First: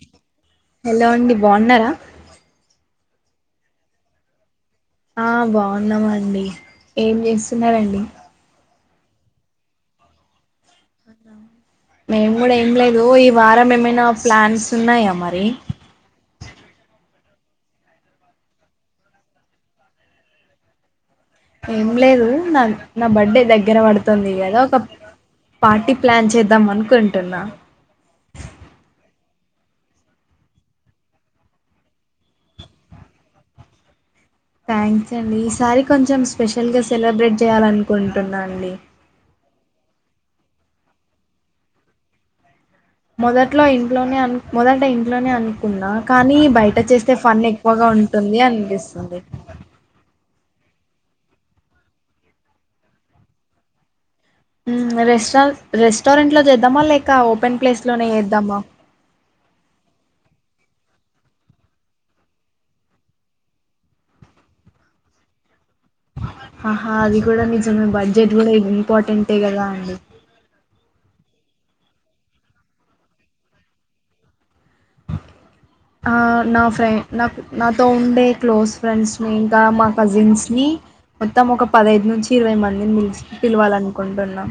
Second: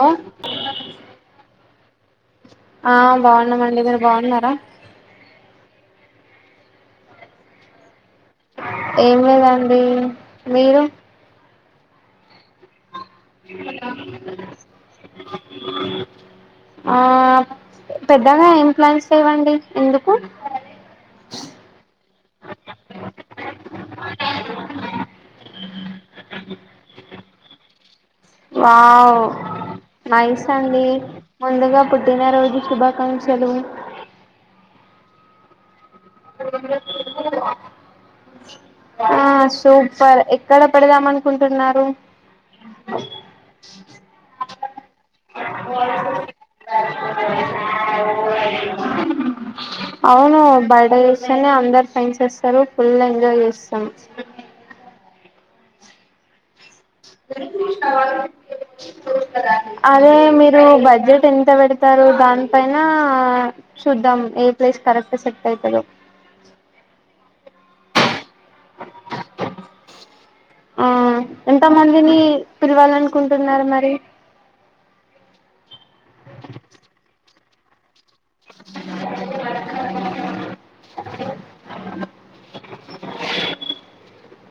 లో హలో అండి బాగున్నారా ఆ బాగున్నామండి మీరు బాగున్నారా ఆ బాగున్నామండి ఏం చేస్తున్నరండి ఏం లేదండి మీరు మేం గుడ ఏం లే పుడు ఈ వారం ఏమైనా ప్లాన్స్ ఉన్నాయ మరి? ఆ పెద్దగా ఏం ప్లాన్స్ లేవండి ఎందుకు? ఏం లేదు నా నా బర్త్డే దగ్గర పడుతుంది కదా, ఒక పార్టీ ప్లాన్ చేద్దాం అనుకుంటున్నా. వావ్ నైస్ అండి, ముందుగా పుట్టినరోజు శుభాకాంక్షలు. థ్యాంక్స్ అండి, ఈ సారి కొంచెం స్పెషల్ గా సెలబ్రేట్ చేయాలనుకుంటున్నా అండి. పర్ ఎక్కడ పెడదాం అనుకుంటున్నారు? మొదట్లో ఇంట్లోనే అన్ మొదట ఇన్ లోనే అనుకున్నా, కానీ బయట చేస్తే ఫన్ ఎక్కువగా ఉంటుంది అనిపిస్తుంది. బర్డే చేస్తేనే అందరు ఫ్రెండ్స్ అస్తరు, ఫుల్ ఎంజాయ్ జేస్తాం. ఉమ్ రెస్ రెస్టారెంట్ లో చేద్ అదే మీ దు బడ్జెట్ ఎంత పెడతారు దాని పైన చూద్దాం, ఏ ప్లేస్ కరెక్ట్ సెట్ అవుతదో ఆహా అది కూడా నిజమే బా. జెట్ కూడా ఇంపార్టెంటే కదా అండి. ఆ ఎంత మందిని పిలవాలనుకుంటున్నారు మరి? ఆ నా ఫ్రె నాకు నాతో ఉండే క్లోజ్ ఫ్రెండ్స్ ని, ఇంకా మా కజిన్స్ ని, మొత్తం ఒక పదైదు నుంచి ఇరవై మంది. నేన్ నిచ్ పిలవాలినుకుంటున్నా.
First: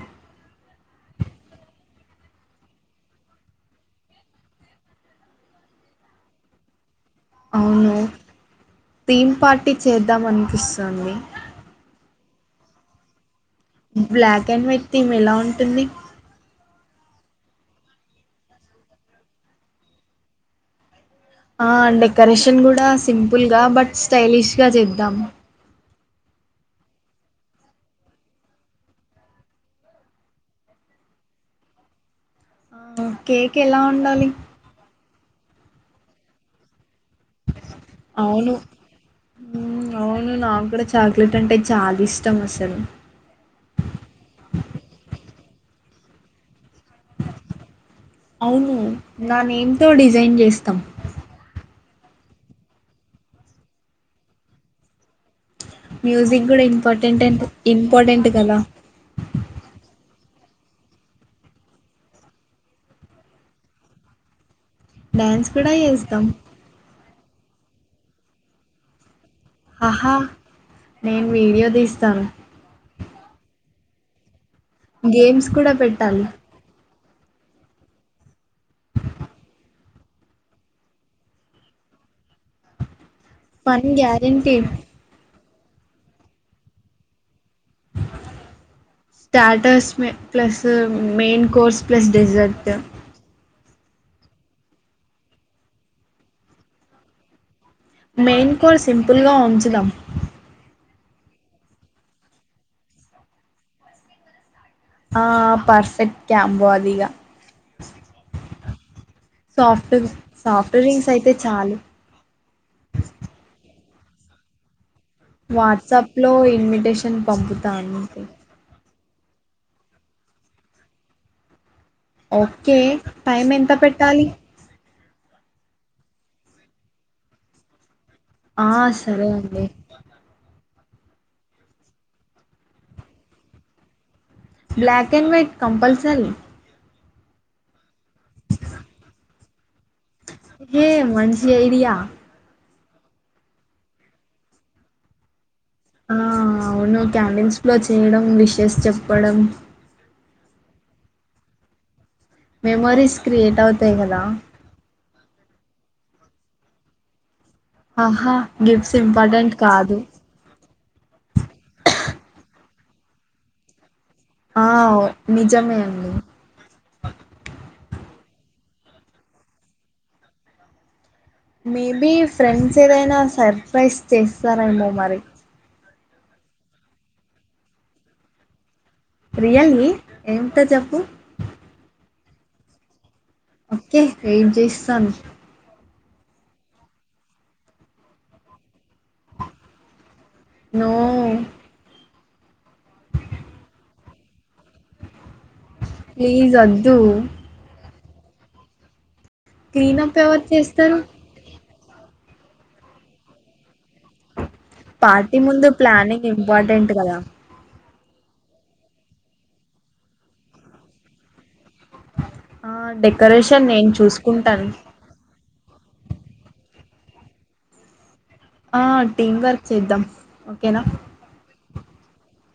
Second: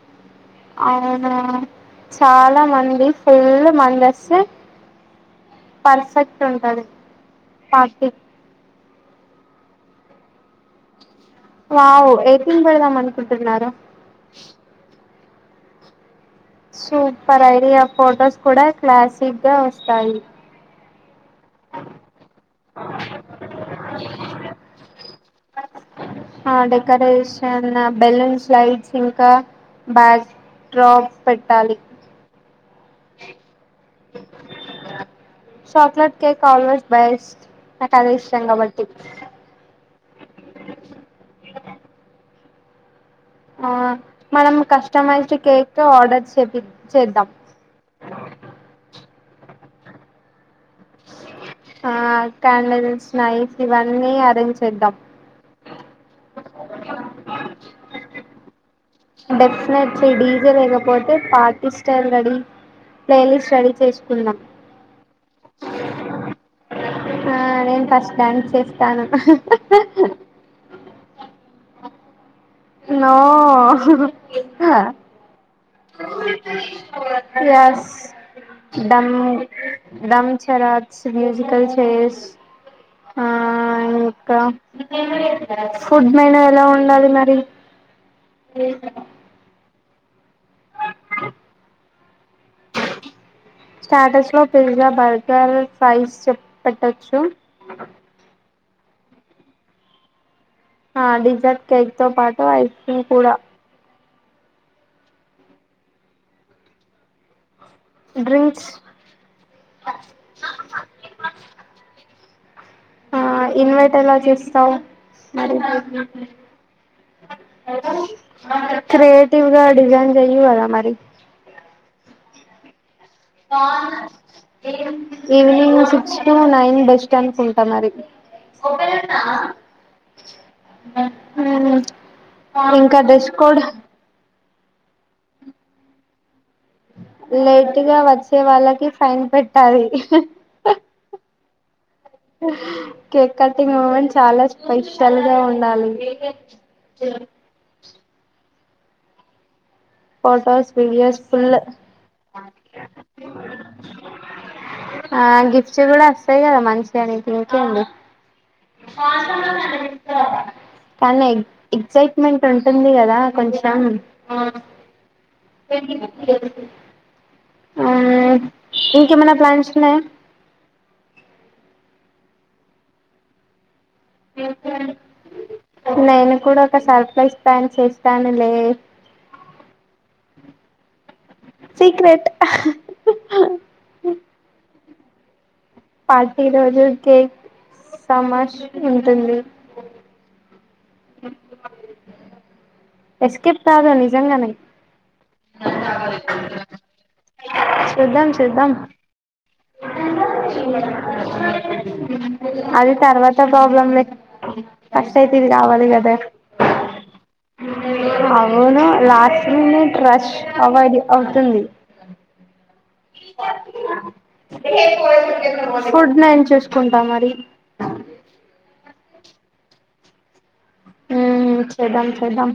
అవునా చాలా మంది ఫుల్ మందస్తే పర్ఫెక్ట్ ఉంటది. అవును పార్టీ థీమ్ పార్టీ చేద్దాం అనిపిస్తుంది. వావ్ ఏ క్రీమ్ పెడదామనుకుం బ్ల్యాక్ అండ్ వైట్ థీమ్ ఎలా ఉం పిన్ని సూపర్ ఐడియా, ఫొటోస్ కూడా క్లాసిక్ గా వస్తాయి. ఆ డెకరేషన్ కూడా సింపుల్ గా బట్ స్టైలిష్ గా చేద్దాము. ఆ డెకరేషన్ బెలూన్ స్లైడ్స్ ఇంకా బ్యాక్ డ్రాప్ పెట్టాలి. ఆ కేక్ ఎలా ఉండాలి? చాక్లేెట్ కేక్ కావల బైస్ట్ నాకదే ఇష్టం అవును కాబట్టి. హ్మ్. అవును నాకు కూడా చాక్లెట్ అంటే చాలా ఇష్టం అసలు. ఆ మనం కస్టమైజ్డ్ కేక్ తో ఆర్డర్ చెపి చేద్దాం. అవును నానే ఏంతో డిజైన్ చేస్తాం ఆ క్యాండల్స్ నైస్ ఇవన్నీ అరేంజ్ చేద్దాం మ్యూజిక్ కూడా ఇంపార్టెంట్ అన్ ఇంపార్టెంట్ కదా డెఫినెట్లీ డీజే లేకపోతే party style ready playlist ready చేసుకుందాం డాన్స్ కూడా జేస్తాం. ఆ నేను ఫస్ట్ డ్యాన్స్ చేస్తాను ఆహా నేను వీడియో తీస్తాను నో గేమ్స్ కూడా పెట్టాలి ప్లస్ దమ్ ధంమ్షలాచ్ మ్యూజికల్ చైర్స్ ఆ పని ఇంకా గ్యారెంటి ఫుడ్ మెనూ ఎలా ఉండాలి మరి స్టాటస్ మ plus main course plus dessert స్టాటస్లో పిజ్జా బర్గర్ ఫ్రైస్ చెప్ పెట్టచ్చు మెయిన్ కో సింపుల్ గా వంచుదం ఆ డిజర్ట్ కేక్ తో పాటు ఐస్ క్రీమ్ కూడా ఆ పర్ఫెక్ట్ కాంబో అధిగ డ్రింక్స్ సాఫ్ట్ సాఫ్ట్ డ్రింగ్స్ అయితే చాలు ఆ ఇన్వర్ట్ ఎలా చేస్తావు మరి వాట్సాప్ లో ఇన్విటేషన్ పంపుతాను క్రియేటివ్ గా డిజైన్ చెయ్యి కదా మరి ఓకే టైం ఎంత పెట్టాలి evening six to nine bus stand కు ఉంటా మరి ఆ సరే అండి ఇంకా dress code black and white compulsory late గా వచ్చే వాళ్ళకి ఫైన్ పెట్టాలి ఏ మంచి ఐడియా కేక్ కటింగ్ మూమెంట్ చాలా స్పెషల్ గా ఉన్ ఆ అవును క్యాంటీన్స్ లో చేయడం ఇష్ చేసి చెప్పడం photos videos full memories create అవుతాయి కదా ఆ గిఫ్ట్స్ కూడా వస్తాయి కదా మంచిగానే ఇంకేంది ఆహా గిఫ్ట్స్ ఇంపార్టెంట్ కాదు కానీ ఎ ఎగ్జైట్మెంట్ ఉంట ఉంటుంది కదా కొంచెం ఆ నిజమే అండి వ అవునా ఇంకేమైనా ప్లాన్స్ ఉన్నాయా మేబి ఫ్రెండ్స్ ఏదైనా సర్ప్రైజ్ చేస్తారెమో మరి నేను కూడా ఒక సర్ప్రైజ్ ప్లాన్ చేస్తాను లే రియల్లీ ఏంటో చెప్పు సీక్రెట్ సన్ పార్టీ రోజు కేక్ సమాష్ ఉంటుంది నో ఎస్కేప్ కాదు నిజంగానే ప్లీజ్ వద్దు చూద్దాం చూద్దాం క్లీనప్ ఎవరు చేస్తారు అది తర్వాత ప్రాబ్లమ్ లే ఫస్ట్ అయితే పార్టీ ఇది ముందు కావాలి కదా ప్లానింగ్ ఇంపార్టెంట్ కదా అవును లాస్ట్ లో ట్రష్ అవ్వాలి అవుతుంది ఆ డెకరేషన్ నేను చూసు కుంటాను ఫుడ్ నేను చూసుకుంటా మరి టీమ్ వర్క్ చేద్దాం ఓకేనా ఉమ్ చేద్దాం చేద్దాం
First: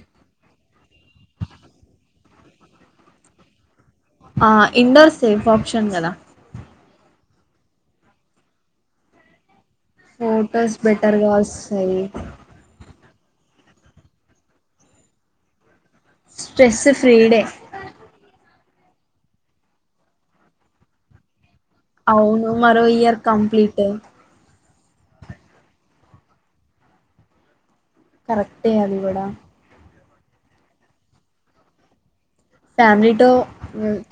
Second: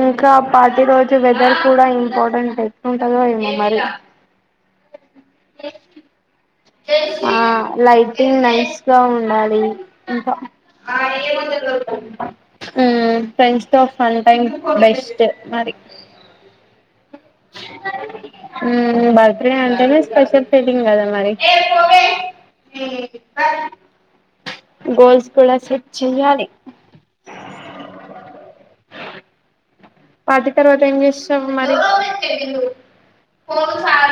ఇంకా పది రోజులు వెదర్ కూడా ఇంపార్టెంట్ ఎట్లుంటదో ఏమో మరి ఆ ఇండోర్ సేఫ్ ఆప్షన్ కదా ఆ లైటింగ్ నైస్ గా ఉండాలి ఇంకా ఫొటోస్ బెటర్గా వస్తాయి ఉమ్ ఫ్రెండ్స్ తో ఫన్ టైమ్ బెస్ట్ మరి స్పెసిఫ బర్త్ డే అంటేనే స్పెషల్ ఫీలింగ్ కదా మరి అవును మరో ఇయర్ కంప్లీట్ గోల్స్ కూడా సెట్చేయాలి కరెక్టే అది కూడా పార్టీ తర్వాత ఏం చేస్తారు మరి ఫ్యామిలీతో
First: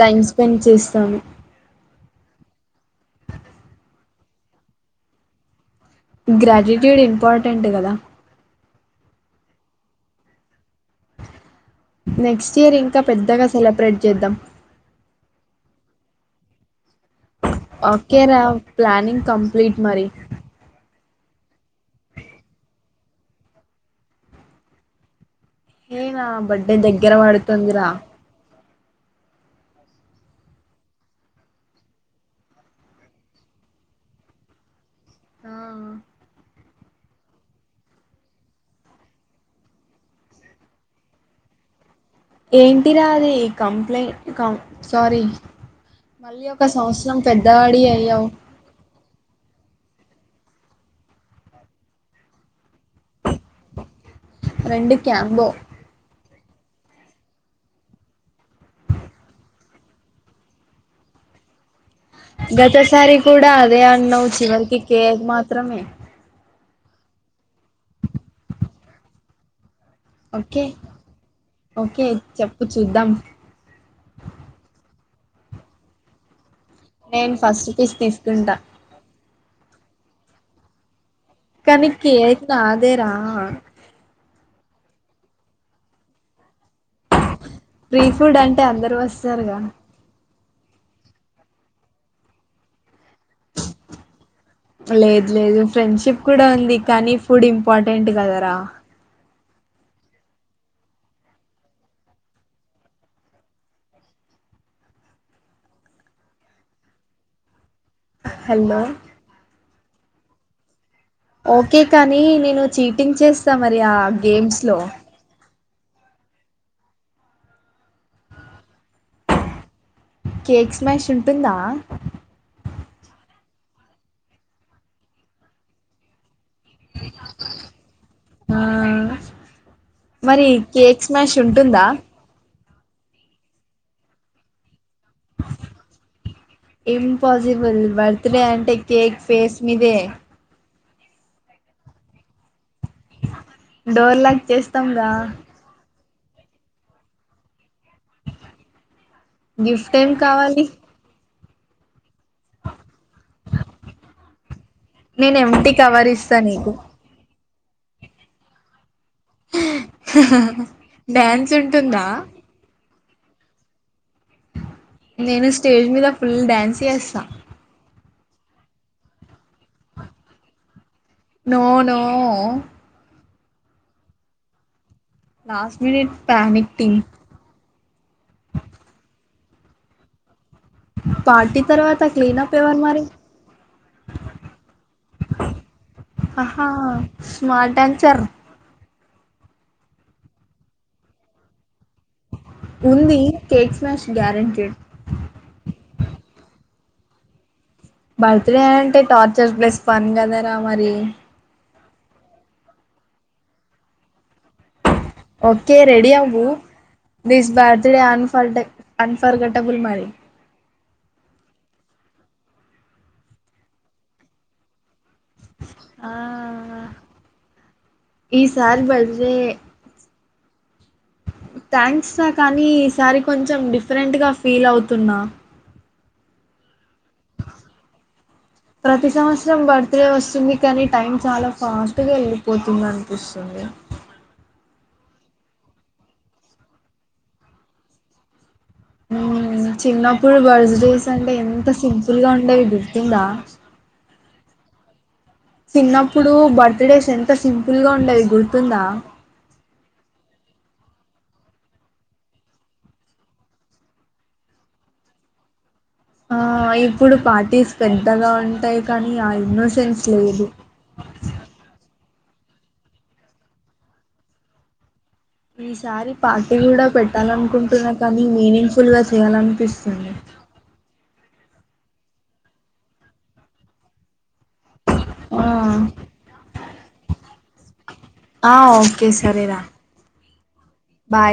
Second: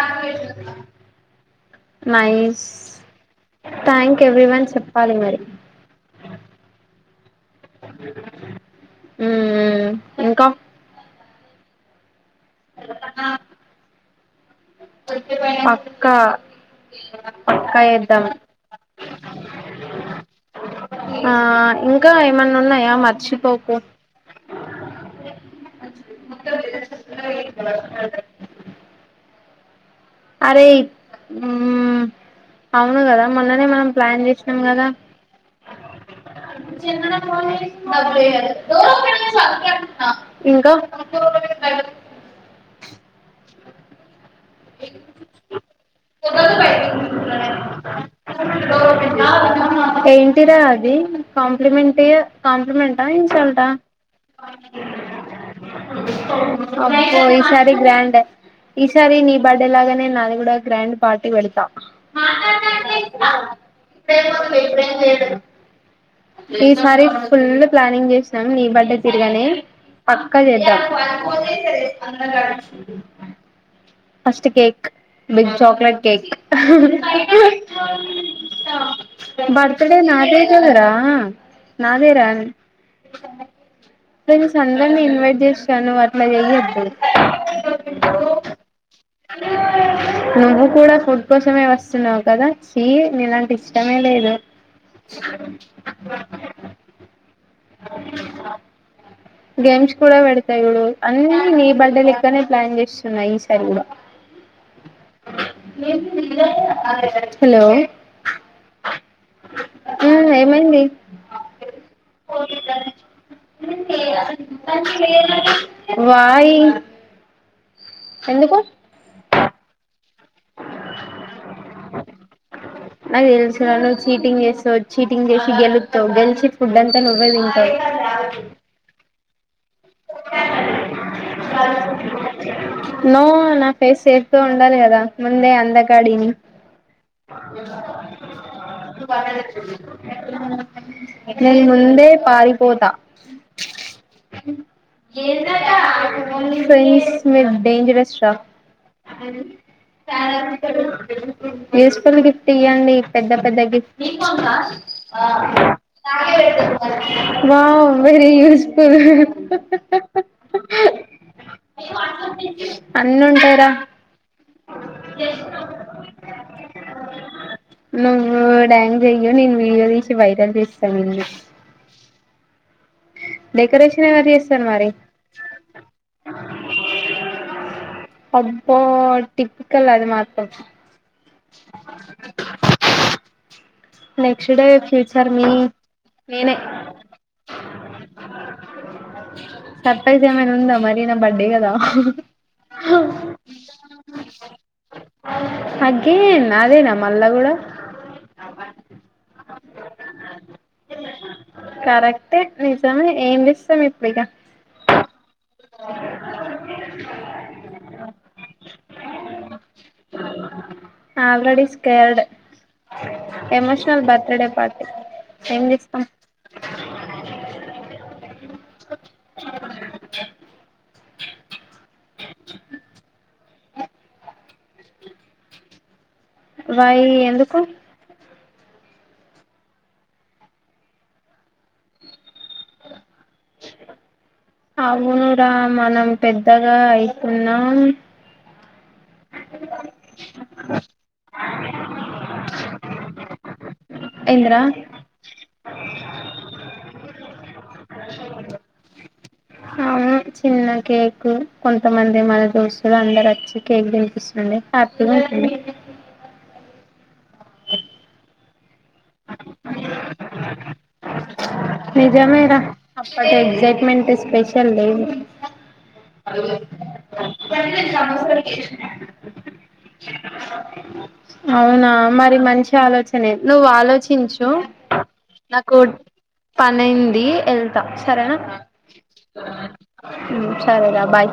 టైమ్ స్పెండ్ చేస్తాను నైయిస్ థ్యాంక్ ఎవ్రీ వన్ చెప్పాలి మరి గ్ర్రాటిట్యూడ్ ఇంపార్ర్ టెంట్ కదా ఉ ఇంకా నెక్స్ట్ ఇయర్ ఇంకా పెద్దగా సెలబ్రేట్ చేద్దాం కా ఓకేరా ప్లానింగ్ కంప్లీట్ మరి ఆ ఇంకా ఏమన్నా ఉన్నాయా మర్చిపోకు ఏనా బడ్డే ద గరవా పడుతుందిరా అరే అవును కదా మొన్ననే మనం ప్లాన్ చేసినాం కదా ఆ ఇంకా ఏంటి రా అది కంప్లైంట్ సారీ మళ్ళీ ఒక సంవత్సరం పెద్దవాడి అయ్యావు ఏయింటిరా అది కాంప్లిమెట్ కాంప్లిమెంట్ ఇన్సల్టా రెండు క్యాంబో అప్ప ఈసారి గ్రాండే ఈసారి నీ బర్డే లాగానే నాది కూడా గ్రాండ్ పార్టీ పెడతా గతసారి కూడా అదే అనవు చివరికి కేక్ మాత్రమే ఈసారి ఫుల్ ప్లానింగ్ చేసినాం నీ బర్త్డే తిరగానే పక్క ఓకే చెద్దం ఓకే చెప్పు చూద్దాం first cake big chocolate cake నేను ఫస్ట్ పీస్ తీసుకుంటా బర్త్ డే నాదే కదరా కనీకి నాదేరా ఏకినా ఆదేరా అందర్నీ ఇన్వైట్ చేసా నువ్వు అట్లా చేయదు సరగా నువ్వు కూడా ఫుడ్ కోసమే వస్తున్నావు కదా చీ నీలాంటి ఇష్టమే లేదు లేదు లేదు ఫ్రెండ్షిప్ కూడా ఉంది కానీ ఫుడ్ ఇంపార్టెంట్ కదరా గేమ్స్ కూడా పెడతాయి అన్ని నీ బర్త్డే లెక్కనే ప్లాన్ చేస్తున్నాయి ఈసారి కూడా హలో హలో ఉమ్ ఏమైంది. ఓకే కాని నేను చీటింగ్ చేస్తా మరి. ఆ ఆహ్ గేమ్స్ లో ఇబ్బంది లేదు కదా. వాయి ఎందుకు. కేక్స్ మ్యాష్ ఉంటుందా. నాకు తెలుసురా చీటింగ్ చేస్తవు చీటింగ్ చేసి గెలుతావు గెలిచి. ఫుడ్ అంతా నువ్వే తింటావు. ఆ మరి కేక్స్ మ్యాష్ ఉంటుందా. నో నా ఫేస్ షేపే ఉండాలి కదా. ముందే అందకాడిని. ఇంపాసిబుల్ బర్త్డే అంటే కేక్ ఫేస్ మీదే నేను ముందే పాల్ డోర్ లాక్ చేస్తాం. ఏందాక్క. ఫైస్ మీనాన. డేంజరస్ రా. ఉమ్ గిఫ్ట్ ఏం కావాలి ఎస్. అసలు గిఫ్ట్ ఇయ్యండి పెద్ద పెద్ద గిఫ్ట్లి. నేను ఎంటి కవర్ ఇస్తా నీకు వావ్ వెరీ యూస్ఫుల్. డ్యాన్స్ ఉంటుందా. అన్న అంటార. నేను స్టేజ్ మీద ఫుల్ డ్యాన్స్ చేస్తా. నువ్వు డాన్స్ చెయ్యు నేను వీడియో తీసి వైరల్ చేస్ నో నో. డెకరేషన్ ఎవరి చేస్తారు మరి. లాస్ట్ మినిట్ ప్యానిక్ థింగ్ అబ్బ టిపికల్ అది మాత్రం. పార్టీ తర్వాత క్లీన్ అప్ ఎవరు మరి నెక్స్ట్ డే ఫ్యూచర్ మీ నేనే ఆహా స్మార్ట్ అండ్ చర్. సర్ప్రైజ్ ఏమైనా ఉందా మరి నా బర్డే కదా. ఉంది కేక్ మ్యాష్ గ్యారెంటేడ్. ఏనా అదేనా మల్ళ కూడా. బర్త్డే అంటే టార్చర్ ప్లస్ పని కదరా మరి. కరెక్టే నిజమే ఏం చేస్తాం ఇప్పుడిక. ఓకే రెడి అవ్వు. దిస్ బర్త్ డే అన్ఫర్డే అన్ఫర్గటబుల్ మరి. Already scared emotional birthday party ఏం చేస్తాం ఆ ఈసార్ బర్త్ డే థ్యాంక్స్ కానీ ఈసారి కొంచెం కొంచెం డిఫరెంట్ గా ఫీల్ అవుతున్నా వయి ఎందుకు ప్రతి సంవత్సరం బర్త్ డే వస్తుంది కానీ టైం చాలా ఫాస్ట్ గా వెళ్ళిపోతుంది అనిపిస్తుంది అవునురా మనం పెద్దగా అయితున్నాం చిన్నప్పుడు బర్త్ డేస్ అంటే ఎంత సింపుల్ గా ఉండేవి ఇది [unintelligible] ఇంద్రా చిన్నప్పుడు బర్త్ డేస్ ఎంత సింపుల్గా ఉండది గుర్తుందా అవును చిన్న కేక్ కొంతమంది మన దోస్తులు అందరు వచ్చి కేక్ దనిపిస్తుడి హ్యాపీగా ఉంటుంది ఆ ఇప్పుడు పార్టీస్ పెద్దగా ఉంటాయి కానీ ఆ ఇన్నోసెన్స్ లేదు అ నిజమే రా అప్పటి ఎగ్జైట్మెంట్ స్పెషల్ లేవు ఈసారి పార్టీ కూడా పెట్టాలనుకుంటున్నా కానీ మీనింగ్ఫుల్ గా చేయాలనిపిస్తుంది అవునా మరి మంచి ఆలోచనే నువ్వు ఆలోచించు ఆ నాకు హింది ఎల్ ఆ ఓకే సరేనా ఉ సరే రా బాయ్